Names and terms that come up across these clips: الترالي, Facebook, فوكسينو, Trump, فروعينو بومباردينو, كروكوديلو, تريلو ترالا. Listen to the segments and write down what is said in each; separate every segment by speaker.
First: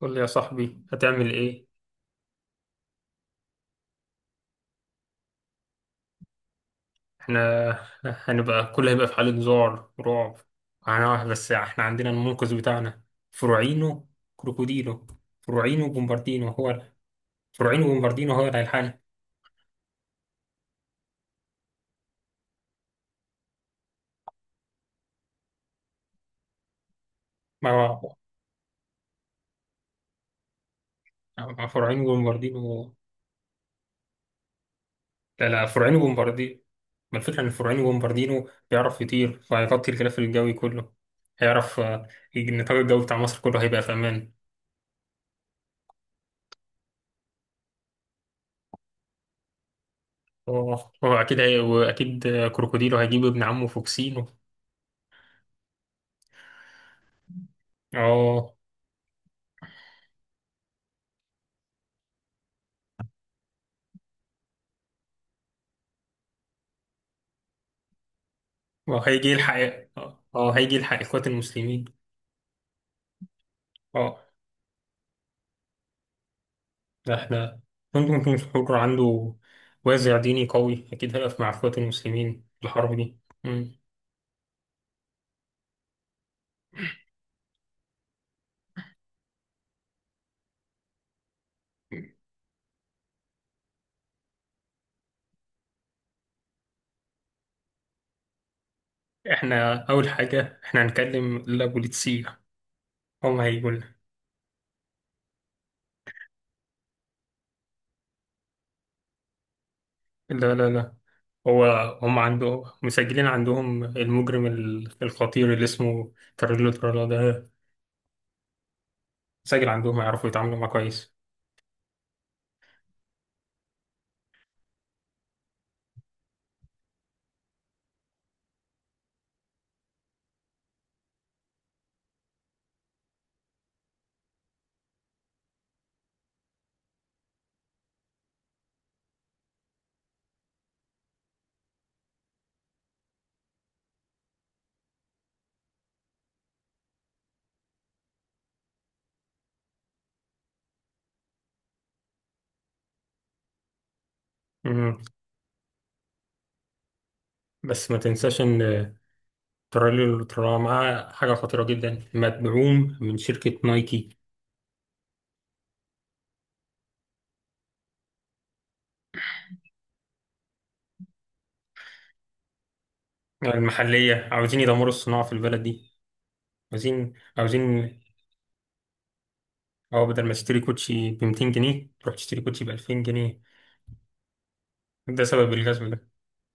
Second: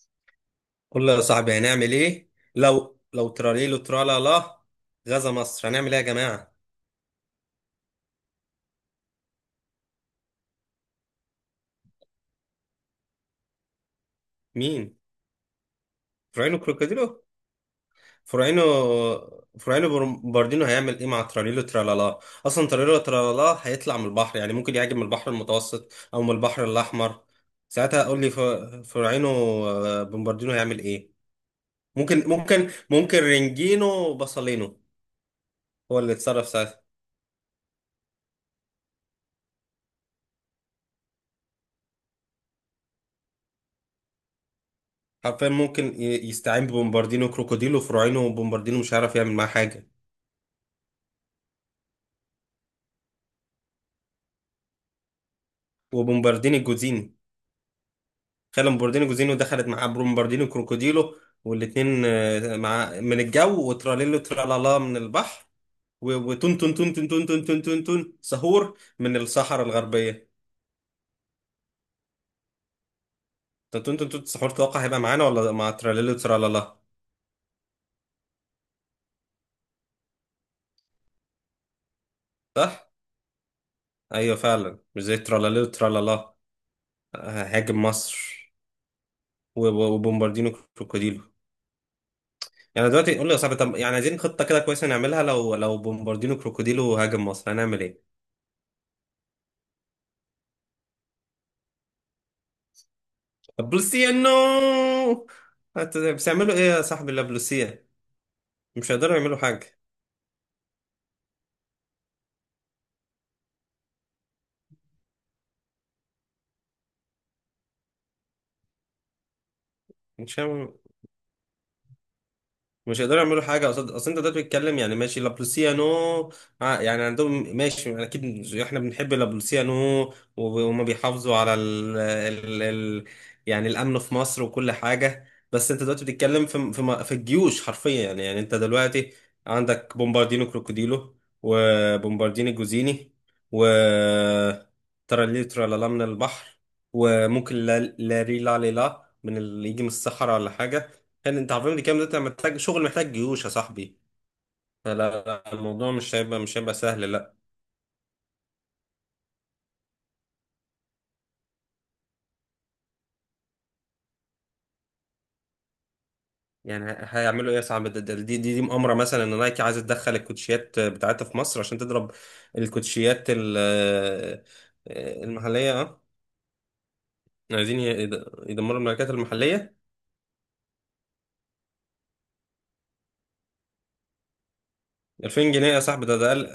Speaker 1: قول لي يا صاحبي،
Speaker 2: قول لي يا
Speaker 1: هتعمل
Speaker 2: صاحبي
Speaker 1: ايه؟
Speaker 2: هنعمل ايه لو تراليلو ترالا لا غزا مصر، هنعمل ايه يا جماعة؟
Speaker 1: احنا هنبقى كله هيبقى في حالة ذعر ورعب. هنروح، بس احنا عندنا المنقذ بتاعنا، فروعينو
Speaker 2: مين؟
Speaker 1: كروكوديلو. فروعينو بومباردينو
Speaker 2: فراينو
Speaker 1: هو ال-
Speaker 2: كروكوديلو
Speaker 1: فروعينو بومباردينو هو اللي
Speaker 2: فراينو.
Speaker 1: هيلحقنا.
Speaker 2: فراينو باردينو هيعمل ايه مع تراليلو ترالا لا؟ اصلا تراليلو ترالا لا هيطلع من البحر، يعني ممكن يهاجم من البحر المتوسط او من البحر الاحمر.
Speaker 1: ما
Speaker 2: ساعتها قول لي. فراينو، بومباردينو هيعمل ايه؟
Speaker 1: ما- فروعينو
Speaker 2: ممكن
Speaker 1: بومباردينو
Speaker 2: ممكن
Speaker 1: هو-
Speaker 2: ممكن رينجينو وباسولينو
Speaker 1: لا لا، فروعينو
Speaker 2: هو اللي اتصرف
Speaker 1: بومباردينو.
Speaker 2: ساعتها.
Speaker 1: ما الفكرة ان فروعينو بومباردينو بيعرف يطير، فهيغطي الغلاف الجوي كله. هيعرف. النطاق الجوي بتاع مصر كله هيبقى في امان.
Speaker 2: حرفيا ممكن يستعين ببومباردينو كروكوديلو. فراينو وبومباردينو مش هيعرف يعمل معاه حاجة.
Speaker 1: اه، هو اكيد هي واكيد. كروكوديلو هيجيب ابن عمه فوكسينو.
Speaker 2: وبومبارديني جوزيني.
Speaker 1: اه،
Speaker 2: خلى بومبارديني جوزيني ودخلت معاه بومبارديني كروكوديلو، والاثنين مع من الجو، وتراليلو ترالالا من البحر، و- وتون تون تون تون تون تون تون تون تون سهور من
Speaker 1: وهيجي يلحق
Speaker 2: الصحراء
Speaker 1: إيه؟ اه،
Speaker 2: الغربية.
Speaker 1: هيجي يلحق إخوات المسلمين.
Speaker 2: تون تون تون
Speaker 1: اه،
Speaker 2: تون سحور توقع هيبقى معانا ولا مع تراليلو ترالالا؟
Speaker 1: ده احنا ممكن يكون الحر عنده وازع ديني قوي، أكيد هيقف مع إخوات المسلمين في
Speaker 2: صح؟
Speaker 1: الحرب دي. مم.
Speaker 2: ايوه فعلا، مش زي تراليلو ترالالا هاجم مصر، و- و- وبومباردينو كروكوديلو. يعني دلوقتي قول لي يا صاحبي، طب يعني عايزين خطة كده كويسة نعملها لو بومباردينو كروكوديلو هاجم مصر، هنعمل ايه؟
Speaker 1: احنا أول حاجة احنا هنكلم البوليتسية، هم هيقول.
Speaker 2: بلوسية نو. بس يعملوا ايه يا صاحبي؟ لا، بلوسية مش هيقدروا يعملوا حاجة.
Speaker 1: لا لا لا. هو هم عنده مسجلين عندهم المجرم الخطير اللي اسمه تريلو ترالا ده، مسجل عندهم، هيعرفوا
Speaker 2: مش
Speaker 1: يتعاملوا معاه
Speaker 2: هيعملوا،
Speaker 1: كويس.
Speaker 2: مش هيقدروا يعملوا حاجه. اصل انت دلوقتي بتتكلم، يعني ماشي لابلوسيانو، يعني عندهم ماشي اكيد، احنا بنحب لابلوسيانو، وب- وهم بيحافظوا على ال يعني الامن في مصر وكل حاجه. بس انت دلوقتي بتتكلم في في الجيوش حرفيا. يعني انت دلوقتي عندك بومباردينو كروكوديلو، وبومباردينو جوزيني، و ترالي ترالالام من البحر، وممكن لا لا ري لا لي لا من اللي يجي من الصحراء ولا حاجه. كان انت عارفين دي كام؟ ده انت محتاج شغل، محتاج جيوش يا صاحبي.
Speaker 1: مم.
Speaker 2: فلا لا، الموضوع مش هيبقى، مش هيبقى سهل لا.
Speaker 1: بس ما تنساش إن الترالي اللي طلعوا معاه حاجة خطيرة جدا، مدعوم من شركة نايكي
Speaker 2: يعني هيعملوا ايه يا صاحبي؟ دي مؤامره مثلا ان نايكي عايزه تدخل الكوتشيات بتاعتها في مصر عشان تضرب الكوتشيات
Speaker 1: المحلية. عاوزين يدمروا الصناعة في البلد
Speaker 2: المحليه
Speaker 1: دي.
Speaker 2: اه.
Speaker 1: عاوزين
Speaker 2: عايزين
Speaker 1: عاوزين
Speaker 2: يدمروا الماركات المحليه.
Speaker 1: أو بدل ما تشتري كوتشي ب 200 جنيه تروح تشتري كوتشي ب 2000 جنيه. ده سبب
Speaker 2: 2000 جنيه يا
Speaker 1: الجذب
Speaker 2: صاحبي؟
Speaker 1: ده.
Speaker 2: ده اقل،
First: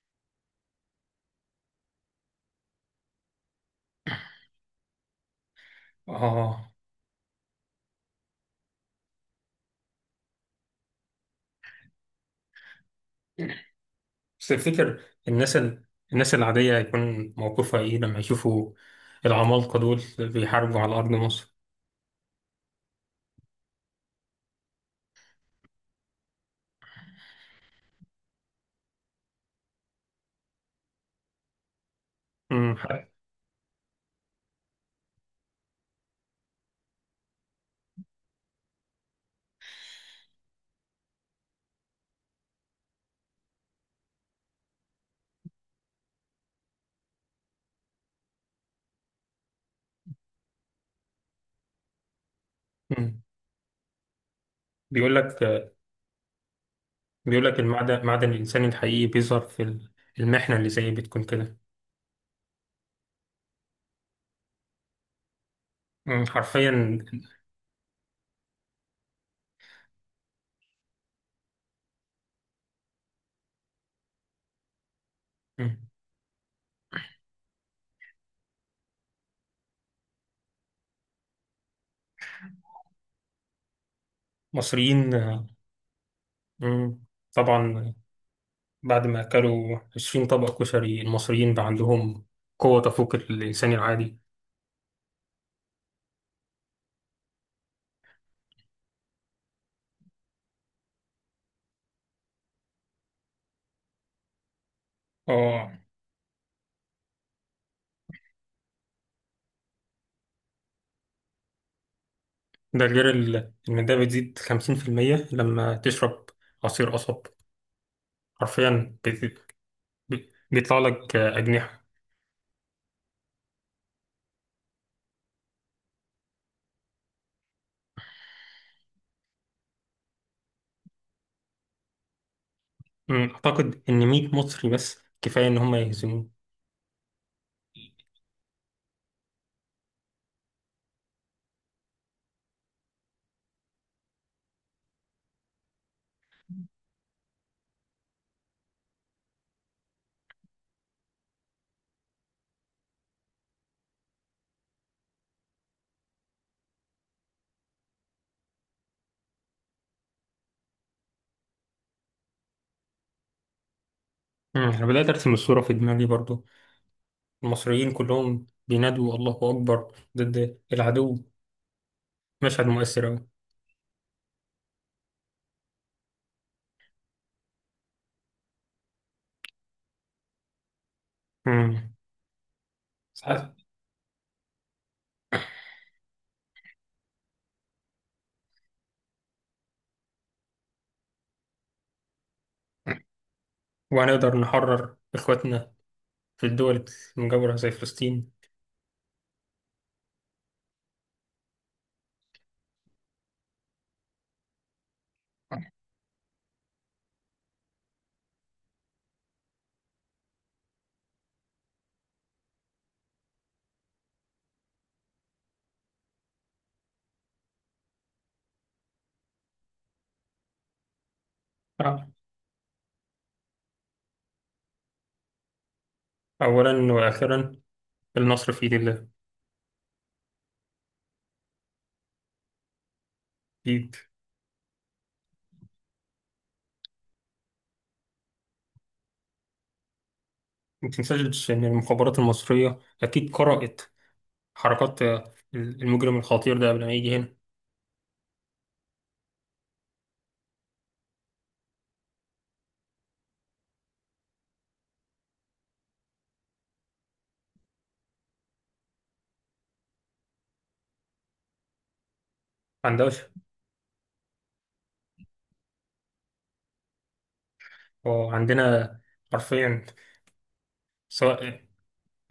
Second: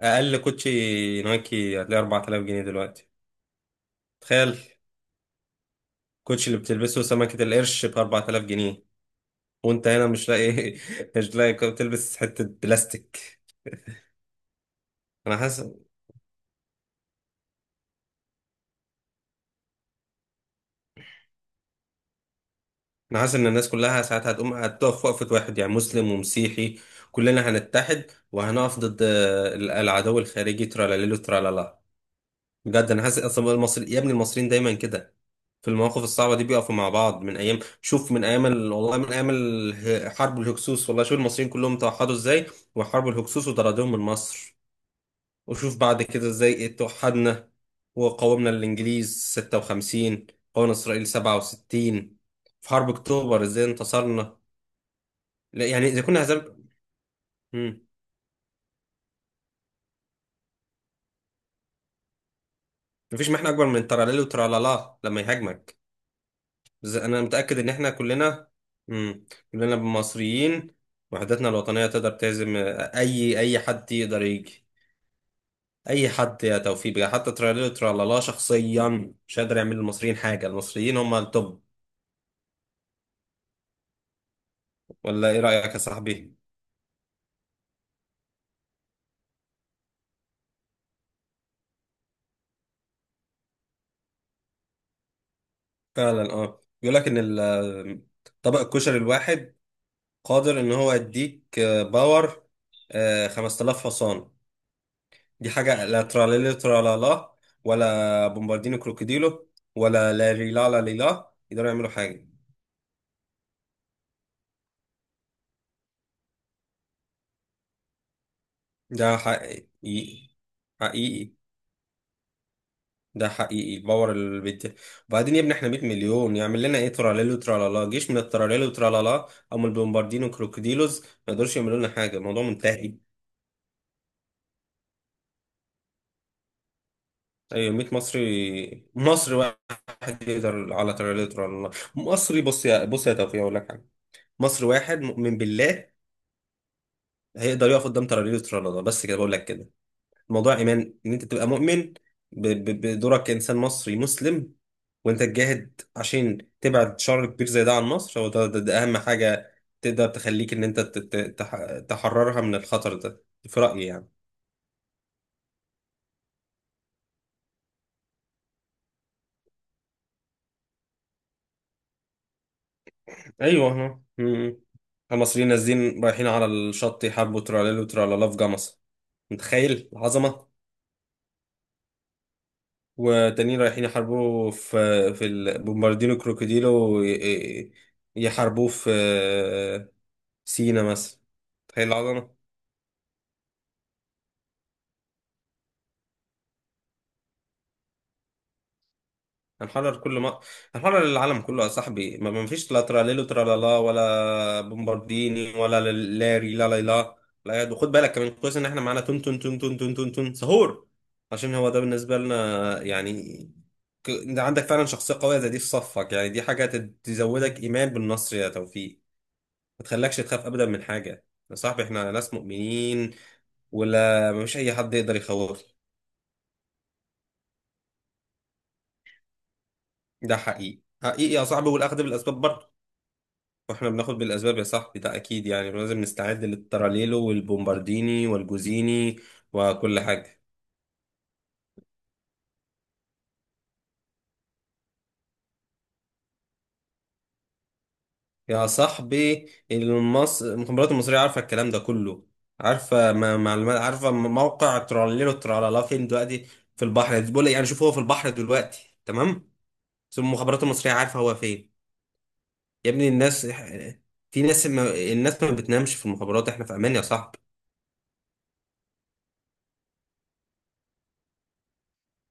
Speaker 2: اقل كوتشي نايكي هتلاقي 4000 جنيه دلوقتي. تخيل
Speaker 1: آه،
Speaker 2: الكوتشي اللي
Speaker 1: اه.
Speaker 2: بتلبسه سمكه القرش ب 4000 جنيه، وانت هنا مش لاقي. مش لاقي تلبس حتة بلاستيك.
Speaker 1: بس تفتكر
Speaker 2: انا
Speaker 1: الناس
Speaker 2: حاسس
Speaker 1: ال... الناس العادية هيكون موقفها إيه لما يشوفوا العمالقة دول بيحاربوا على أرض مصر.
Speaker 2: انا حاسس ان الناس كلها ساعات هتقوم هتقف وقفة واحد، يعني مسلم ومسيحي كلنا هنتحد وهنقف ضد العدو الخارجي ترالاليلو ترالالا.
Speaker 1: مم.
Speaker 2: بجد انا حاسس، اصلا المصري يا ابني المصريين دايما كده في المواقف الصعبة دي بيقفوا مع بعض. من ايام، شوف، من ايام والله من ايام حرب الهكسوس، والله شوف المصريين كلهم توحدوا ازاي وحرب الهكسوس وطردوهم من مصر. وشوف بعد كده ازاي توحدنا وقاومنا الإنجليز ستة وخمسين، قاومنا إسرائيل سبعة وستين، في حرب
Speaker 1: مم.
Speaker 2: أكتوبر ازاي انتصرنا.
Speaker 1: بيقول لك
Speaker 2: لا يعني إذا كنا هزار.
Speaker 1: بيقول لك
Speaker 2: مم.
Speaker 1: المعدن، معدن الإنسان الحقيقي بيظهر في المحنة اللي زي بتكون كده.
Speaker 2: مفيش محنة أكبر من تراليل وترالالا لما يهاجمك.
Speaker 1: مم،
Speaker 2: بس
Speaker 1: حرفيا.
Speaker 2: أنا متأكد إن إحنا كلنا، مم، كلنا مصريين وحدتنا الوطنية تقدر تهزم أي حد يقدر يجي.
Speaker 1: مم.
Speaker 2: أي حد يا توفيق بقى، حتى تراليل وترالالا شخصيا مش هيقدر يعمل للمصريين حاجة، المصريين هم التوب.
Speaker 1: مصريين.
Speaker 2: ولا إيه رأيك يا صاحبي؟
Speaker 1: مم. طبعا، بعد ما أكلوا 20 طبق كشري المصريين بقى عندهم قوة تفوق الإنسان العادي.
Speaker 2: فعلا اه، بيقول لك ان طبق الكشري الواحد قادر ان هو يديك باور، 5000 حصان. دي
Speaker 1: اه،
Speaker 2: حاجه لا تراليلي ترالالا ولا بومباردينو كروكوديلو ولا لا ريلا لا ليلا يقدروا يعملوا حاجه.
Speaker 1: ده غير إن ده بتزيد 50% لما تشرب عصير قصب. حرفيا
Speaker 2: ده حقيقي
Speaker 1: بيطلع لك
Speaker 2: حقيقي
Speaker 1: أجنحة.
Speaker 2: ده حقيقي الباور اللي بيدي. وبعدين يا ابني احنا 100 مليون، يعمل لنا ايه تراليلو ترالالا؟ جيش من التراليلو ترالالا او من البومباردينو كروكوديلوز ما يقدروش يعملوا لنا حاجه، الموضوع منتهي.
Speaker 1: مم. أعتقد إن 100 مصري بس كفاية إن هم يهزمون.
Speaker 2: ايوه 100 مصري، مصري واحد يقدر على تريليتر ولا لا. مصري، بص، يا توفيق اقول لك حاجه، مصري واحد مؤمن بالله هيقدر يقف قدام تريليتر ولا لا. بس كده بقول لك كده. الموضوع ايمان، ان انت تبقى مؤمن بدورك كانسان مصري مسلم، وانت تجاهد عشان تبعد شر كبير زي ده عن مصر. هو ده اهم حاجه تقدر تخليك ان انت تحررها من الخطر ده في رايي يعني.
Speaker 1: مم. أنا بدأت أرسم الصورة في دماغي برضو، المصريين كلهم بينادوا الله أكبر ضد العدو. مشهد مؤثر أوي.
Speaker 2: ايوه احنا، مم، المصريين نازلين رايحين على الشط يحاربوا تراليل وترالالا في جمصة. متخيل العظمة؟
Speaker 1: مم. ساعات.
Speaker 2: وتانيين رايحين يحاربوا في، في بومباردينو كروكوديلو وي- إيه، يحاربوه في سينا مثلا. تخيل العظمة.
Speaker 1: وهنقدر نحرر إخواتنا في الدول المجاورة زي فلسطين.
Speaker 2: هنحرر كل ما هنحرر العالم كله يا صاحبي، ما فيش لا تراليلو ترالالا ولا بومبارديني ولا لاري لا لا لا لا يد. وخد بالك كمان كويس ان احنا معانا تون تون تون تون تون تون تون سهور، عشان هو ده بالنسبه لنا يعني. انت عندك فعلا شخصيه قويه زي دي في صفك، يعني دي حاجه تزودك ايمان بالنصر يا توفيق. ما تخلكش تخاف ابدا من حاجه يا صاحبي،
Speaker 1: آه.
Speaker 2: احنا ناس مؤمنين، ولا مفيش اي حد يقدر يخوفنا.
Speaker 1: أولا وآخرا النصر في يد الله.
Speaker 2: ده حقيقي، حقيقي يا صاحبي، والاخذ بالاسباب برضه. واحنا
Speaker 1: أكيد.
Speaker 2: بناخد بالاسباب يا صاحبي ده اكيد، يعني لازم نستعد للتراليلو والبومبارديني والجوزيني وكل حاجه.
Speaker 1: ما تنساش إن المخابرات المصرية أكيد قرأت حركات المجرم الخطير ده قبل ما يجي هنا.
Speaker 2: يا صاحبي المخابرات المصريه عارفه الكلام ده كله، عارفه ما... معلومات، عارفه موقع تراليلو ترالالا فين دلوقتي. في البحر، بقول لك يعني شوف، هو في البحر دلوقتي تمام، بس المخابرات المصريه عارفه هو فين. يا ابني
Speaker 1: عندهاش.
Speaker 2: الناس، في ناس ما... الناس ما بتنامش في المخابرات، احنا في امان يا صاحبي.
Speaker 1: وعندنا حرفيا، سواء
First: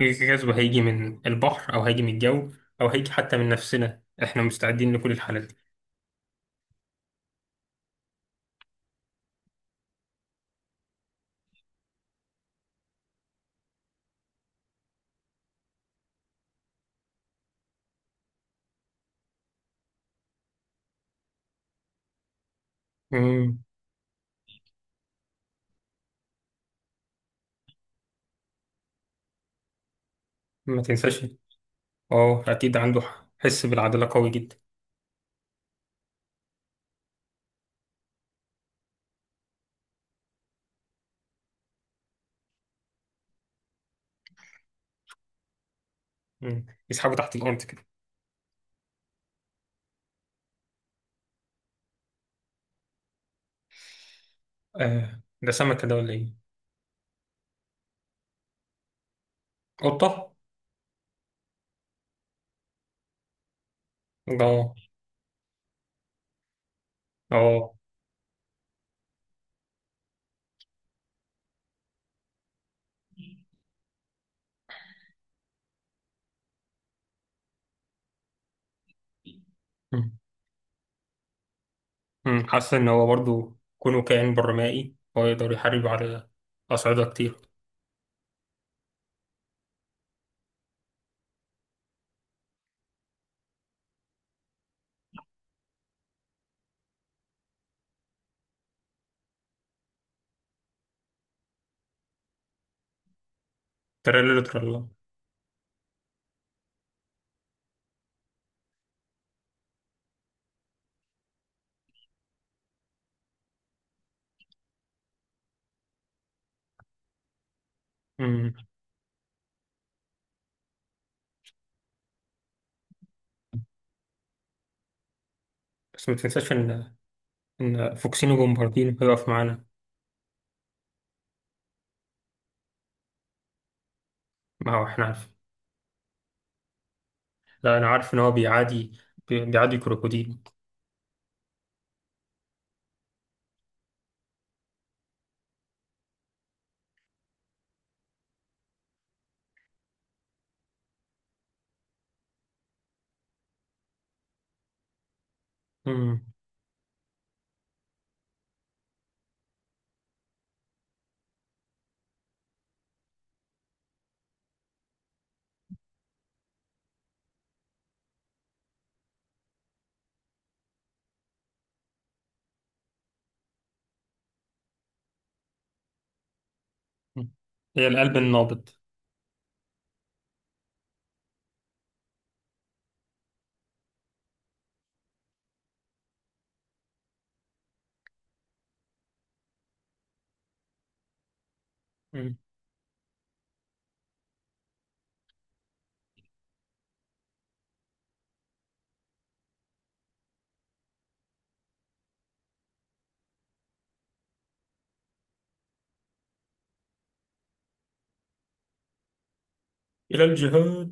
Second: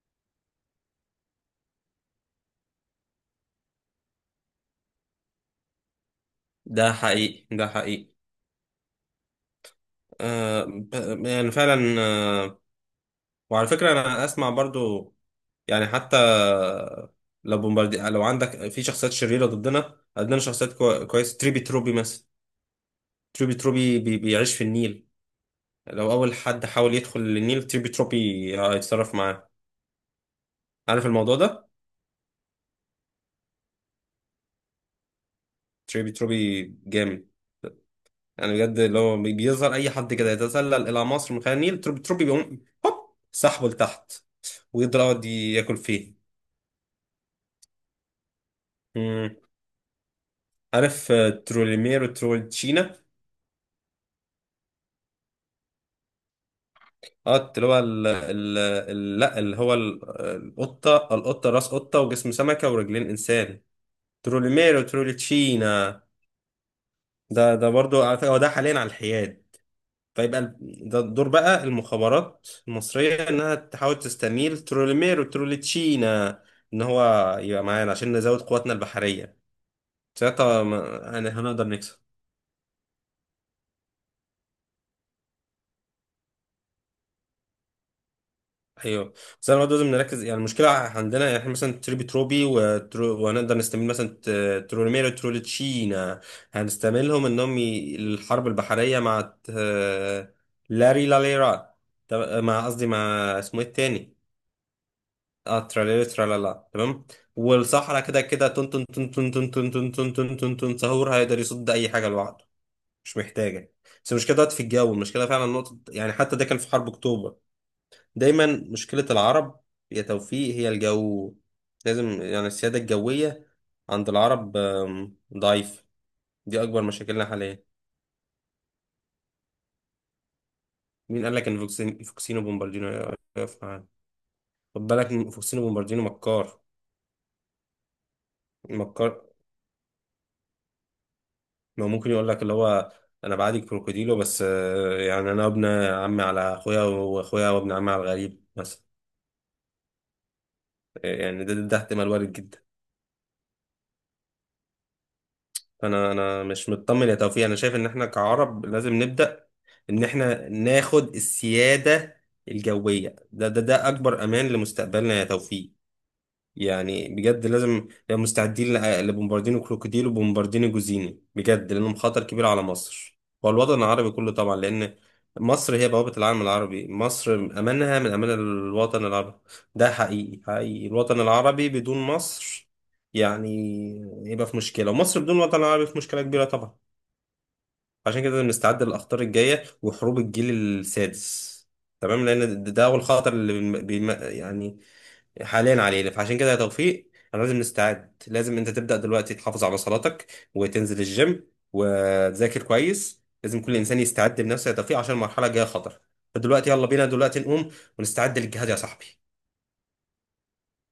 Speaker 1: الغزو هيجي من البحر أو هيجي من الجو أو هيجي حتى من نفسنا، إحنا مستعدين لكل الحالات دي.
Speaker 2: ده حقيقي. يعني فعلا، وعلى فكرة أنا أسمع برضو يعني، حتى لو لو عندك في شخصيات شريرة ضدنا، عندنا شخصيات كويسة، تريبي تروبي مثلا. تريبي
Speaker 1: مم.
Speaker 2: تروبي بيعيش في النيل، لو أول حد حاول يدخل للنيل تريبي تروبي هيتصرف معاه.
Speaker 1: ما
Speaker 2: عارف
Speaker 1: تنساش.
Speaker 2: الموضوع ده؟
Speaker 1: أه، أكيد عنده حس بالعدالة قوي جدا.
Speaker 2: تريبي تروبي جامد يعني بجد، لو بيظهر أي حد كده يتسلل إلى مصر من خلال النيل تريبي تروبي بيقوم هوب سحبه لتحت، ويقدر يقعد ياكل فيه.
Speaker 1: مم. يسحبه تحت الأرض كده.
Speaker 2: مم. عارف تروليمير وترولتشينا؟
Speaker 1: آه، ده سمكة ده ولا إيه؟
Speaker 2: اه اللي هو لا اللي هو
Speaker 1: قطة؟
Speaker 2: القطة، راس قطة وجسم سمكة ورجلين إنسان.
Speaker 1: اه،
Speaker 2: تروليميرو تروليتشينا، ده ده
Speaker 1: اه.
Speaker 2: برضو على فكرة هو ده حاليا على الحياد. فيبقى ده دور بقى المخابرات المصرية إنها تحاول تستميل تروليميرو تروليتشينا إن هو يبقى معانا عشان نزود قواتنا البحرية.
Speaker 1: أمم،
Speaker 2: ساعتها يعني هنقدر نكسب.
Speaker 1: أمم. حاسس إن هو برضو كونه كائن برمائي، هو يقدر يحارب على أصعدة كتير.
Speaker 2: ايوه بس انا برضه لازم نركز يعني، المشكله عندنا يعني احنا مثلا تريبي تروبي وهنقدر نستعمل مثلا تروليميرو تروليتشينا، هنستعملهم انهم الحرب البحريه مع لاري لاليرا، مع قصدي مع، اسمه ايه التاني؟
Speaker 1: ترى ترلا.
Speaker 2: اه تراليري ترالالا تمام. والصحراء كده كده تن تن تن تن تن تن تن تن تن تن تن سهور هيقدر يصد اي حاجه لوحده، مش محتاجه. بس المشكله دلوقتي في الجو، المشكله فعلا نقطه، يعني حتى ده كان في حرب اكتوبر دايما
Speaker 1: أمم،
Speaker 2: مشكلة العرب يا توفيق هي الجو. لازم يعني السيادة الجوية عند العرب ضعيف.
Speaker 1: بس ما تنساش
Speaker 2: دي أكبر
Speaker 1: إن
Speaker 2: مشاكلنا حاليا.
Speaker 1: إن فوكسينو بومباردينو هيقف معانا.
Speaker 2: مين قال لك إن فوكسينو بومباردينو يقف معانا؟
Speaker 1: ما هو
Speaker 2: خد
Speaker 1: إحنا
Speaker 2: بالك
Speaker 1: عارف.
Speaker 2: إن فوكسينو بومباردينو مكار،
Speaker 1: لا، أنا عارف إن هو بيعادي
Speaker 2: مكار.
Speaker 1: كروكوديل.
Speaker 2: ما ممكن يقول لك اللي هو أنا بعادي كروكوديلو، بس يعني أنا ابن عمي على أخويا وأخويا وابن عمي على الغريب مثلا. يعني ده احتمال وارد جدا. انا
Speaker 1: أمم،
Speaker 2: انا مش مطمن يا توفيق، انا شايف ان احنا كعرب لازم نبدا ان احنا ناخد السياده الجويه. ده اكبر امان لمستقبلنا يا توفيق. يعني بجد لازم نبقى مستعدين لبومباردينو كروكوديل وبومباردينو جوزيني بجد، لأنهم خطر كبير على مصر والوطن العربي كله طبعا، لأن مصر هي بوابة العالم العربي،
Speaker 1: أمم.
Speaker 2: مصر
Speaker 1: هي
Speaker 2: أمانها من
Speaker 1: القلب
Speaker 2: أمان
Speaker 1: النابض.
Speaker 2: الوطن العربي. ده حقيقي الوطن العربي بدون مصر يعني يبقى في مشكلة، ومصر بدون الوطن العربي في مشكلة كبيرة طبعا. عشان كده لازم نستعد للأخطار الجاية وحروب الجيل السادس تمام،
Speaker 1: أمم.
Speaker 2: لأن ده أول خطر اللي يعني حاليا علينا. فعشان كده يا توفيق انا لازم نستعد، لازم انت تبدأ دلوقتي تحافظ على صلاتك، وتنزل الجيم وتذاكر كويس. لازم كل انسان يستعد لنفسه يا توفيق عشان المرحلة الجاية خطر. فدلوقتي يلا بينا دلوقتي نقوم ونستعد للجهاد يا صاحبي.
Speaker 1: إلى الجهاد.